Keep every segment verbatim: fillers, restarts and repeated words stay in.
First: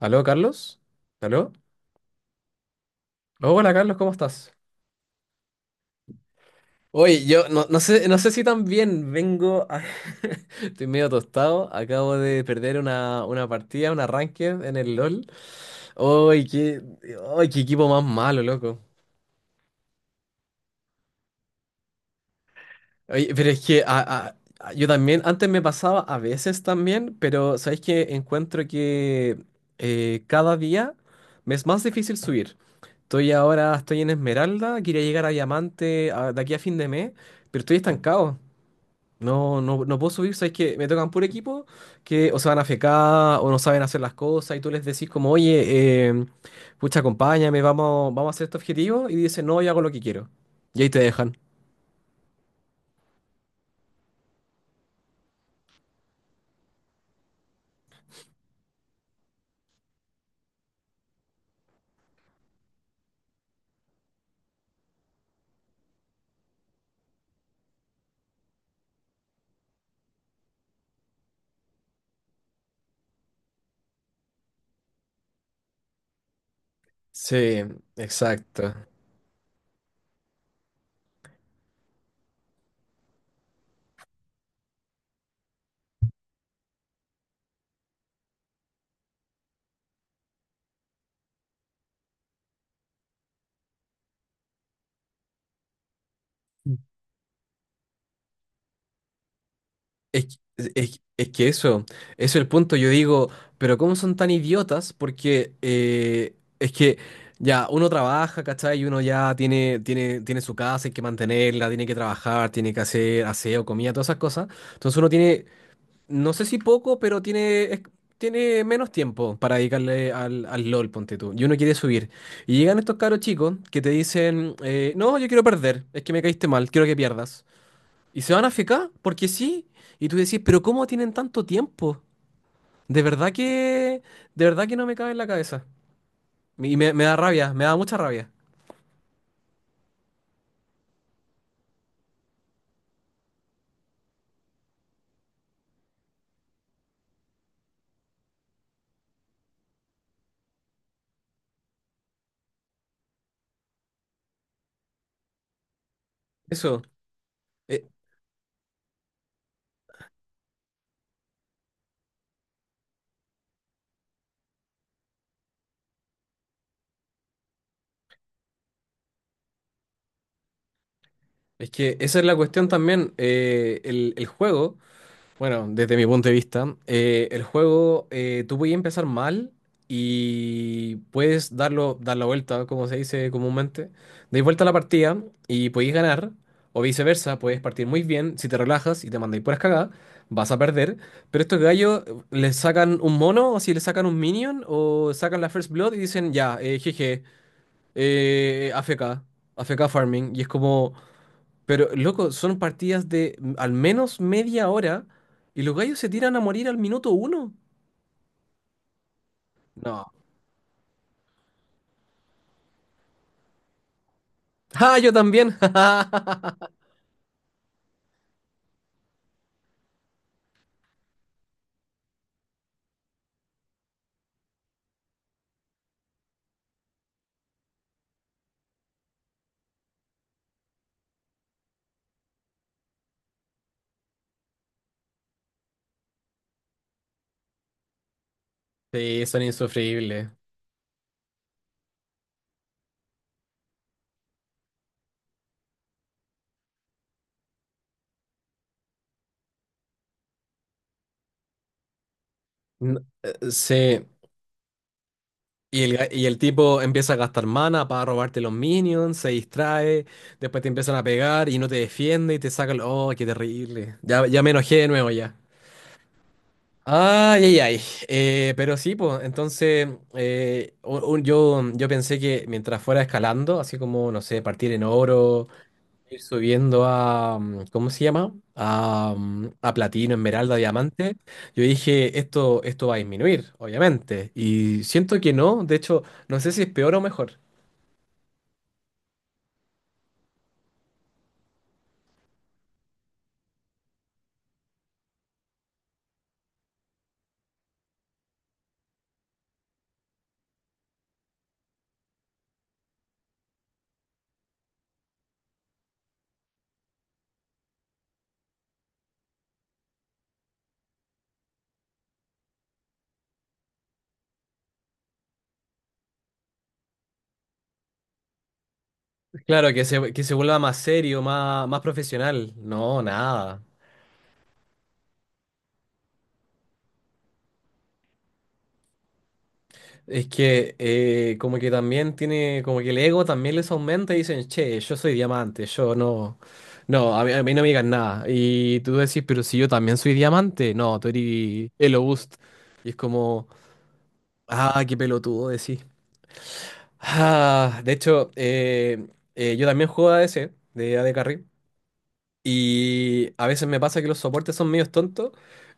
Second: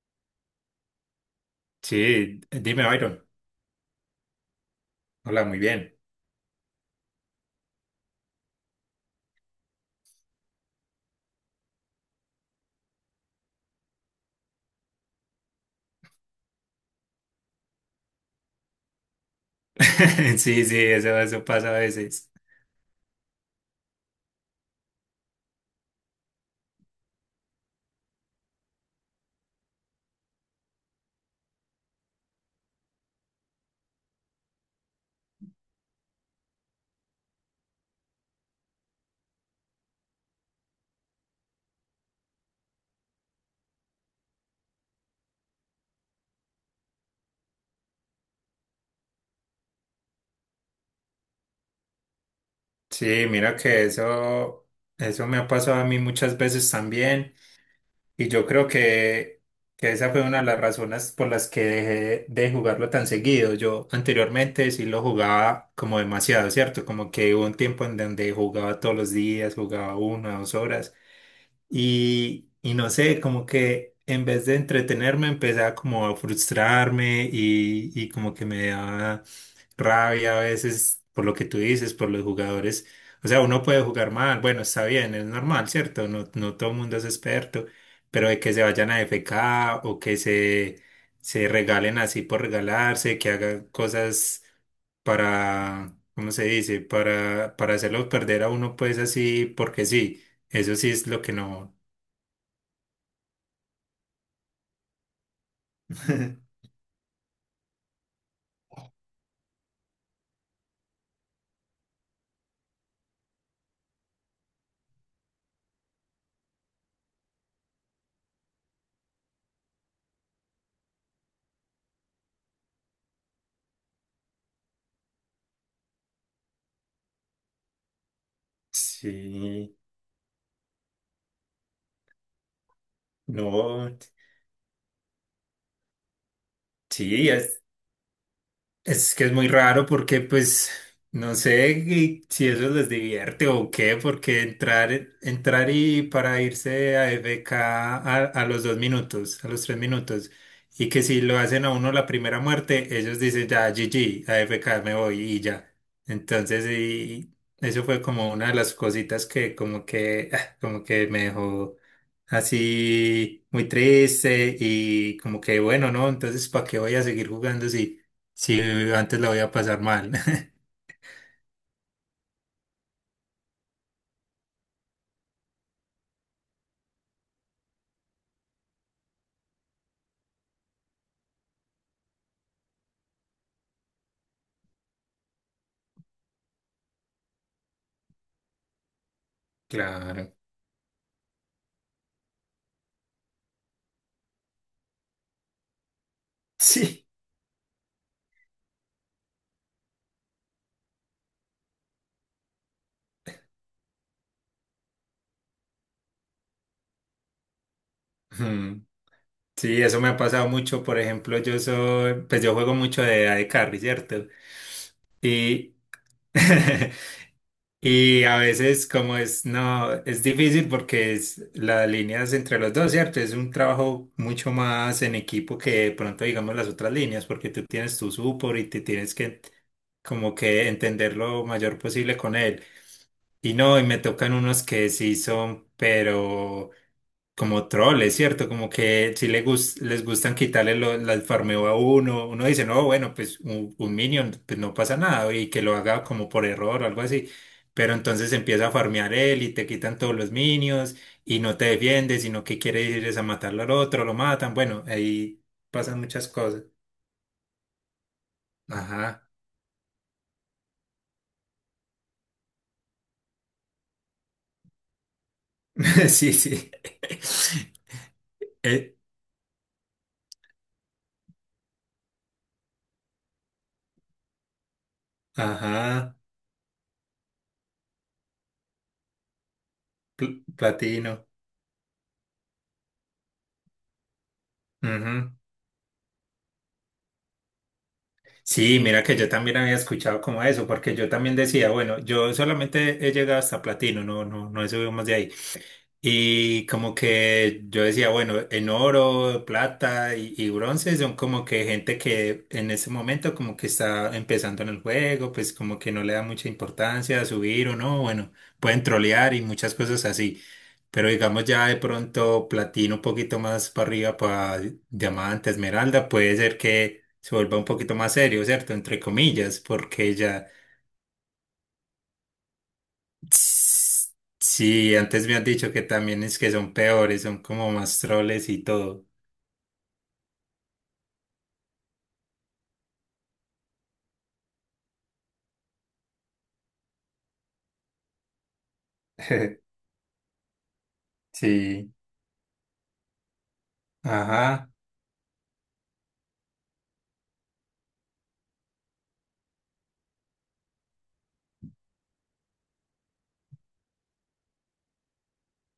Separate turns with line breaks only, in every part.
¿Aló, Carlos? ¿Aló?
Sí, dime, Byron.
Hola, Carlos, ¿cómo estás?
Hola, muy bien.
Oye, yo no, no sé, no sé si también vengo a- Estoy medio tostado, acabo de perder una, una partida, un arranque en el LOL. ¡Ay, qué, ay, qué equipo más malo, loco!
Sí, sí, eso, eso pasa a veces.
Oye, pero es que a- a- a- yo también, antes me pasaba a veces también, pero sabéis que encuentro que eh, cada día me es más difícil subir. Estoy ahora, estoy en Esmeralda, quería llegar a Diamante a- de aquí a fin de mes, pero estoy estancado. No, no, no puedo subir, sabes que me tocan puro equipo que o se van a fecar o no saben hacer las cosas y tú les decís como, oye, eh, pucha, acompáñame, vamos, vamos a hacer este objetivo y dicen, no, yo hago lo que quiero. Y ahí te dejan.
Sí, mira que eso, eso me ha pasado a mí muchas veces también. Y yo creo que, que esa fue una de las razones por las que dejé de jugarlo tan seguido. Yo anteriormente sí lo jugaba como demasiado, ¿cierto? Como que hubo un tiempo en donde jugaba todos los días, jugaba una, dos horas. Y, y no sé, como que en vez de entretenerme, empezaba como a frustrarme
Sí,
y, y como que me
exacto.
daba rabia a veces por lo que tú dices, por los jugadores. O sea, uno puede jugar mal, bueno, está bien, es normal, ¿cierto? No, no todo el mundo es experto, pero de que se vayan a F K o que se, se regalen así por regalarse, que hagan cosas para, ¿cómo se dice? Para, para hacerlo perder a uno pues así porque sí.
Es,
Eso sí
es-
es lo
es
que
que
no.
eso, eso es el punto. Yo digo, pero ¿cómo son tan idiotas? Porque eh, es que ya uno trabaja, ¿cachai? Y uno ya tiene, tiene, tiene su casa, hay que mantenerla, tiene que trabajar, tiene que hacer aseo, comida, todas esas cosas. Entonces uno tiene, no sé si poco, pero tiene, es- tiene menos tiempo para dedicarle al, al LOL, ponte tú. Y uno quiere subir. Y llegan estos caros chicos que te dicen, eh, no, yo quiero perder, es que me caíste mal, quiero que pierdas. Y se van a fecar, porque sí.
Sí,
Y tú decís, pero ¿cómo tienen tanto tiempo? De verdad
no.
que, de verdad que no me cabe en la cabeza. Y me, me da
Sí,
rabia,
es-
me da mucha rabia.
Es que es muy raro porque pues no sé qué- si eso les divierte o qué, porque entrar, entrar y para irse a f k a, a los dos minutos, a los tres minutos, y que si lo hacen a uno la primera muerte, ellos dicen ya G G, a f k me voy y ya. Entonces
Eso,
y eso
eh,
fue como una de las cositas que como que, ah, como que me dejó así muy triste y como que bueno, ¿no? Entonces ¿para qué voy a seguir jugando si... Sí, antes la voy a pasar mal.
es que esa es la cuestión también. Eh, el, el juego Bueno, desde mi punto de vista, eh, el juego, eh, tú puedes empezar mal y puedes darlo, dar la vuelta, como se dice comúnmente. Deis vuelta a la partida y podéis ganar, o viceversa, puedes partir muy bien. Si te relajas y te mandáis puras cagadas,
Claro.
vas a perder. Pero estos gallos eh, les sacan un mono, o si les sacan un minion, o sacan la First Blood y dicen, ya, eh,
Sí.
jeje, eh, A F K, A F K Farming. Y es como. Pero, loco, son partidas de mm, al menos media hora y los gallos se tiran a morir al minuto uno.
Ujú. Sí, eso me
No.
ha pasado mucho. Por ejemplo, yo soy, pues yo juego mucho de A D Carry, ¿cierto?
¡Ah, yo también!
Y, y a veces como es, no, es difícil porque es las líneas entre los dos, ¿cierto? Es un trabajo mucho más en equipo que de pronto, digamos, las otras líneas, porque tú tienes tu support y te tienes que como que entender lo mayor posible con él. Y no, y me tocan unos que sí son, pero como troll, es cierto, como que
Sí,
si le
son
gus- les
insufribles.
gustan quitarle lo- las farmeo a uno, uno dice, no, bueno, pues un, un minion, pues no pasa nada, y que lo haga como por error o algo así, pero entonces empieza a farmear él y te quitan todos los minions y no te defiendes, sino que quiere
N-
ir es a
eh,
matarlo al otro,
Sí.
lo matan, bueno, ahí
Y el,
pasan
ga- y
muchas
el
cosas.
tipo empieza a gastar mana para robarte los minions,
Ajá,
se distrae, después te empiezan a pegar y no te defiende y te sacan... ¡Oh, qué terrible! Ya, ya me enojé de nuevo ya.
sí, sí.
Ay, ay, ay. Eh, pero sí,
Eh,
pues, entonces eh, u- u- yo, yo pensé que mientras fuera escalando, así como, no sé, partir en oro,
ajá,
ir subiendo a, mm, ¿cómo se llama? A, mm, a platino,
pl-
esmeralda, diamante,
platino.
yo dije, esto, esto va a disminuir, obviamente. Y siento que
Ujú.
no, de hecho, no sé si es peor o mejor.
Sí, mira que yo también había escuchado como eso, porque yo también decía, bueno, yo solamente he llegado hasta platino, no, no, no he subido más de ahí. Y como que yo decía, bueno, en oro, plata y, y bronce son como que gente que en ese momento como que está empezando en el juego, pues como que no le da mucha importancia a subir o no, bueno, pueden trolear y muchas cosas así. Pero digamos ya de pronto platino un poquito más para arriba para diamante, esmeralda, puede ser que se vuelva un poquito más serio, ¿cierto? Entre comillas,
Claro, que se,
porque
que se
ya
vuelva más serio, más, más profesional. No, nada.
Tss, sí, antes me han dicho que también es que son peores, son como más troles y todo.
Es que eh, como que también tiene, como que el ego también les aumenta y dicen, che, yo soy diamante, yo no, no, a mí, a mí no me digan nada. Y tú decís, pero si yo también soy diamante, no, tú eres
Sí,
Elobust. Y es como,
ajá.
ah, qué pelotudo decís. Ah, de hecho, eh, eh, yo también juego A D C, de A AD Carry. Y a veces me pasa que los soportes son medios tontos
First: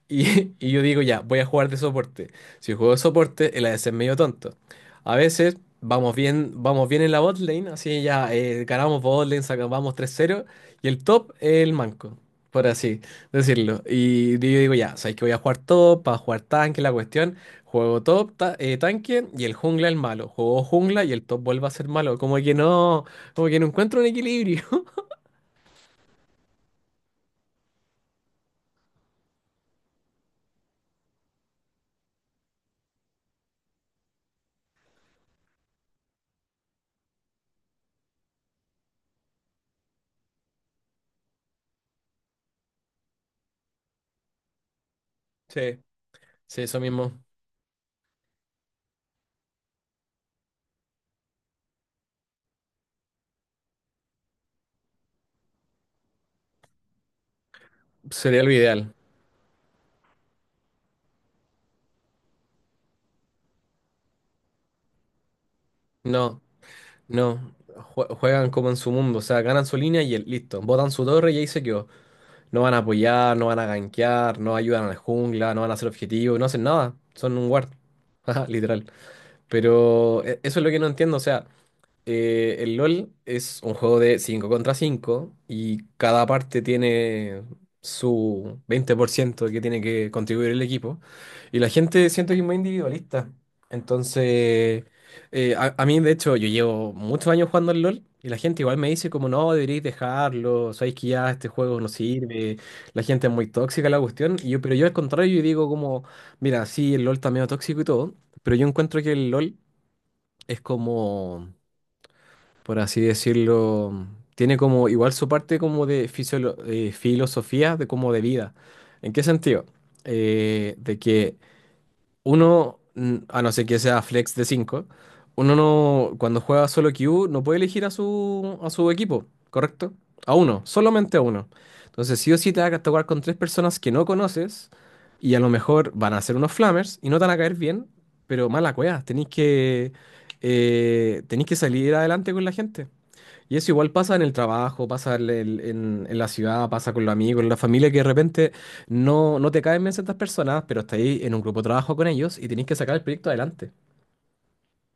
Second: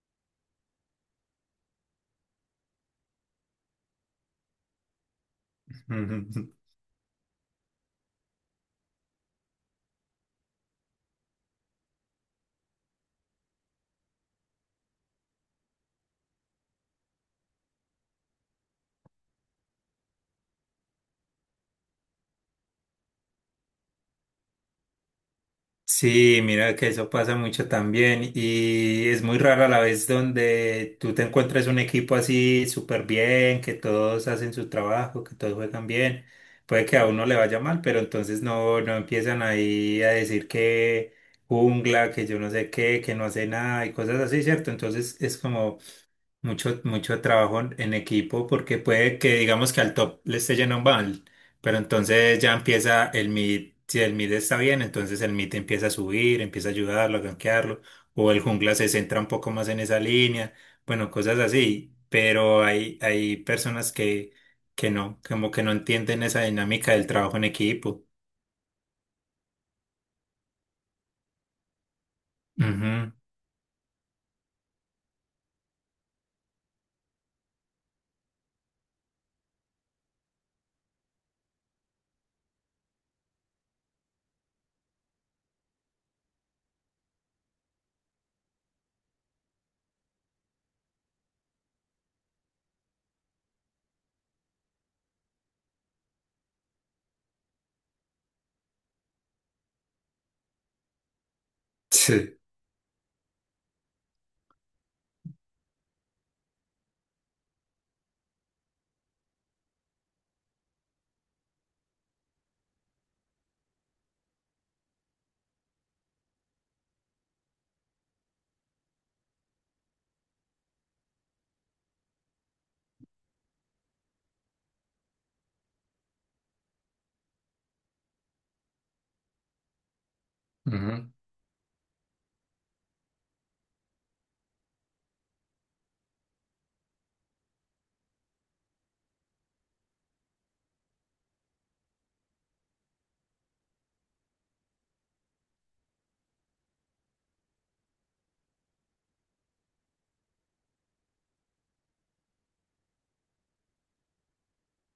y, y yo digo, ya, voy a jugar de soporte. Si juego de soporte, el A D C es medio tonto. A veces vamos bien, vamos bien en la bot lane, así ya eh, ganamos bot lane, sacamos tres cero y el top es el manco, por así decirlo. Y yo digo, ya, sabéis que voy a jugar top, para jugar tanque, la cuestión. Juego top, ta- eh, tanque y el jungla el malo. Juego jungla y el top vuelve a ser malo. Como que no, como que no encuentro un equilibrio.
Sí, mira que eso pasa mucho también y es muy rara la vez donde tú te encuentres un equipo así súper bien, que todos hacen su trabajo, que todos juegan bien. Puede que a uno le vaya mal, pero entonces no, no empiezan ahí a decir que jungla, que yo no sé qué, que no hace nada y cosas así, ¿cierto? Entonces es como,
Sí, sí, eso
mucho, mucho
mismo.
trabajo en equipo porque puede que digamos que al top le esté yendo mal, pero entonces ya empieza el mid, si el mid está bien, entonces el mid empieza a subir, empieza a ayudarlo, a gankearlo, o el
Sería lo
jungla se
ideal.
centra un poco más en esa línea, bueno, cosas así, pero hay, hay personas que, que no, como que no entienden
No,
esa dinámica del trabajo en
no.
equipo.
Jue- Juegan como en su mundo, o sea, ganan su línea y el- listo. Botan su torre y ahí se quedó. No van a
Ujú,
apoyar, no van a gankear, no ayudan a la jungla, no van a hacer objetivos, no hacen nada. Son un guard. Ajá, literal. Pero e- eso es lo que no entiendo, o sea. Eh, el LOL es un juego de cinco contra cinco y cada parte tiene su veinte por ciento que tiene que contribuir el equipo. Y la gente siento que es muy individualista. Entonces, eh, a, a mí de hecho yo llevo muchos años jugando al LOL y la gente igual me dice como no, deberíais dejarlo, sabéis que ya este juego no
Sí.
sirve, la gente es muy tóxica la cuestión. Y yo, pero yo al contrario, yo digo como, mira, sí, el LOL está medio tóxico y todo, pero yo encuentro que el LOL es como por así decirlo, tiene como igual su parte como de fisiolo- eh, filosofía, de como de vida. ¿En qué sentido? Eh, de que uno, mm, a no ser que sea flex de cinco uno no, cuando juega solo Q no puede elegir a su, a su equipo, ¿correcto? A uno,
Ujú.
solamente a uno. Entonces sí o sí te vas a tocar con tres personas que no conoces y a lo mejor van a ser unos flamers y no te van a caer bien, pero mala cueva, tenéis que, eh, tenéis que salir adelante con la gente. Y eso igual pasa en el trabajo, pasa en, el- en- en la ciudad, pasa con los amigos, en la familia, que de repente no, no te caen bien ciertas personas, pero estás ahí en un grupo de trabajo con ellos y tenés que sacar el proyecto adelante.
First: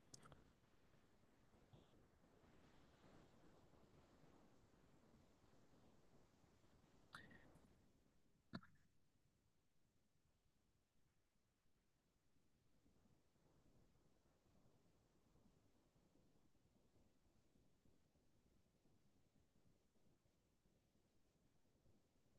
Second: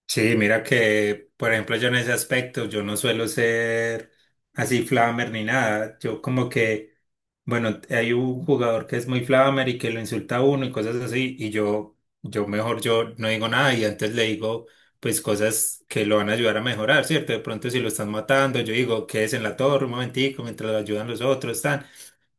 Sí, mira que, por ejemplo, yo en ese aspecto, yo no suelo ser así flamer ni nada. Yo como que, bueno, hay un jugador que es muy flamer y que lo insulta a uno y cosas así, y yo, yo mejor yo no digo nada y antes le digo, pues cosas que lo van a ayudar a mejorar, ¿cierto? De pronto si lo están matando, yo digo, quédese en la torre un momentico mientras lo ayudan los otros, tan.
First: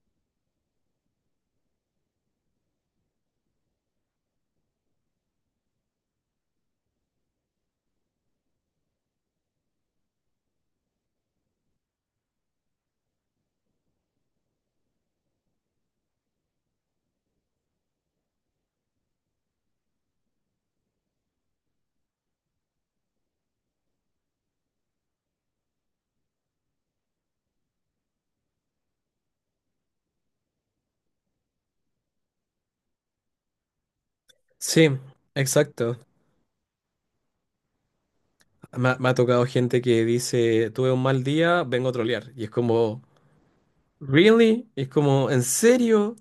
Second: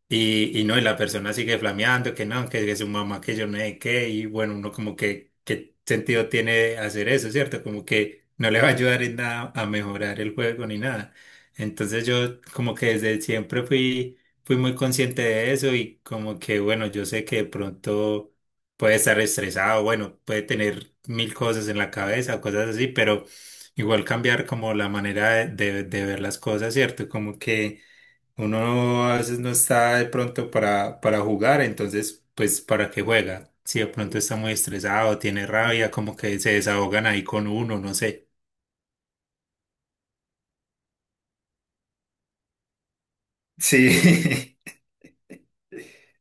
Y, y no, y la persona sigue flameando, que no, que, que su mamá, que yo no sé qué, y bueno, uno como que, ¿qué sentido tiene hacer eso, cierto? Como que no le va a ayudar en nada a mejorar el juego ni nada. Entonces yo como que desde siempre fui, fui muy consciente de eso y como que, bueno, yo sé que de pronto puede estar estresado, bueno, puede tener mil cosas en la cabeza, cosas así, pero igual cambiar como la manera de, de de ver las cosas, cierto? Como que... Uno a veces no está de pronto para, para jugar, entonces, pues, ¿para qué juega? Si de pronto está muy
Sí,
estresado, tiene rabia,
exacto.
como que se desahogan ahí con uno, no sé.
Me, ha me ha tocado gente que dice, tuve un mal día, vengo a trolear. Y es como,
Sí.
¿really? Y es como, ¿en serio?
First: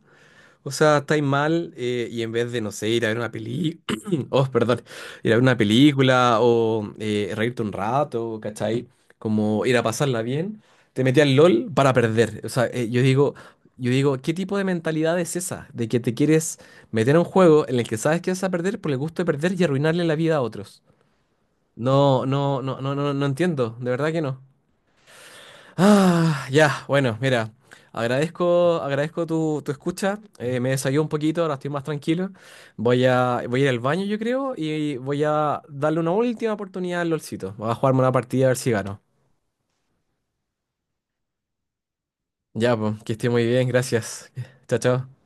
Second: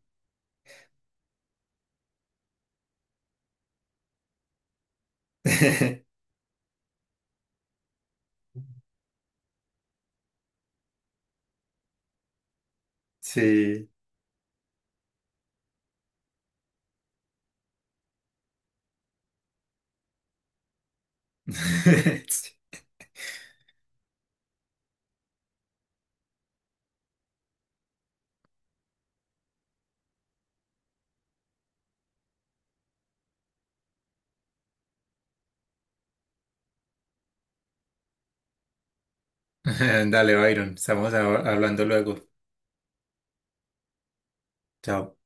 O sea, estáis mal eh, y en vez de, no sé, ir a ver una peli... oh, perdón, ir a ver una película o eh, reírte un rato, ¿cachai? Como ir a pasarla bien, te metí al LOL para perder. O sea, eh, yo digo,
Sí.
yo digo, ¿qué tipo de mentalidad es esa? De que te quieres meter a un juego en el que sabes que vas a perder por el gusto de perder y arruinarle la vida a otros. No, no, no, no, no, no entiendo, de verdad que no. Ah, ya, bueno, mira, agradezco, agradezco tu, tu escucha, eh, me desahogué un poquito, ahora estoy más tranquilo, voy a, voy a ir al baño yo creo y voy a darle una última oportunidad al LOLcito, voy a jugarme una partida a ver si gano.
Dale, Byron, estamos a- hablando luego.
Ya, pues, que esté muy bien, gracias, chao, chao.
Chao.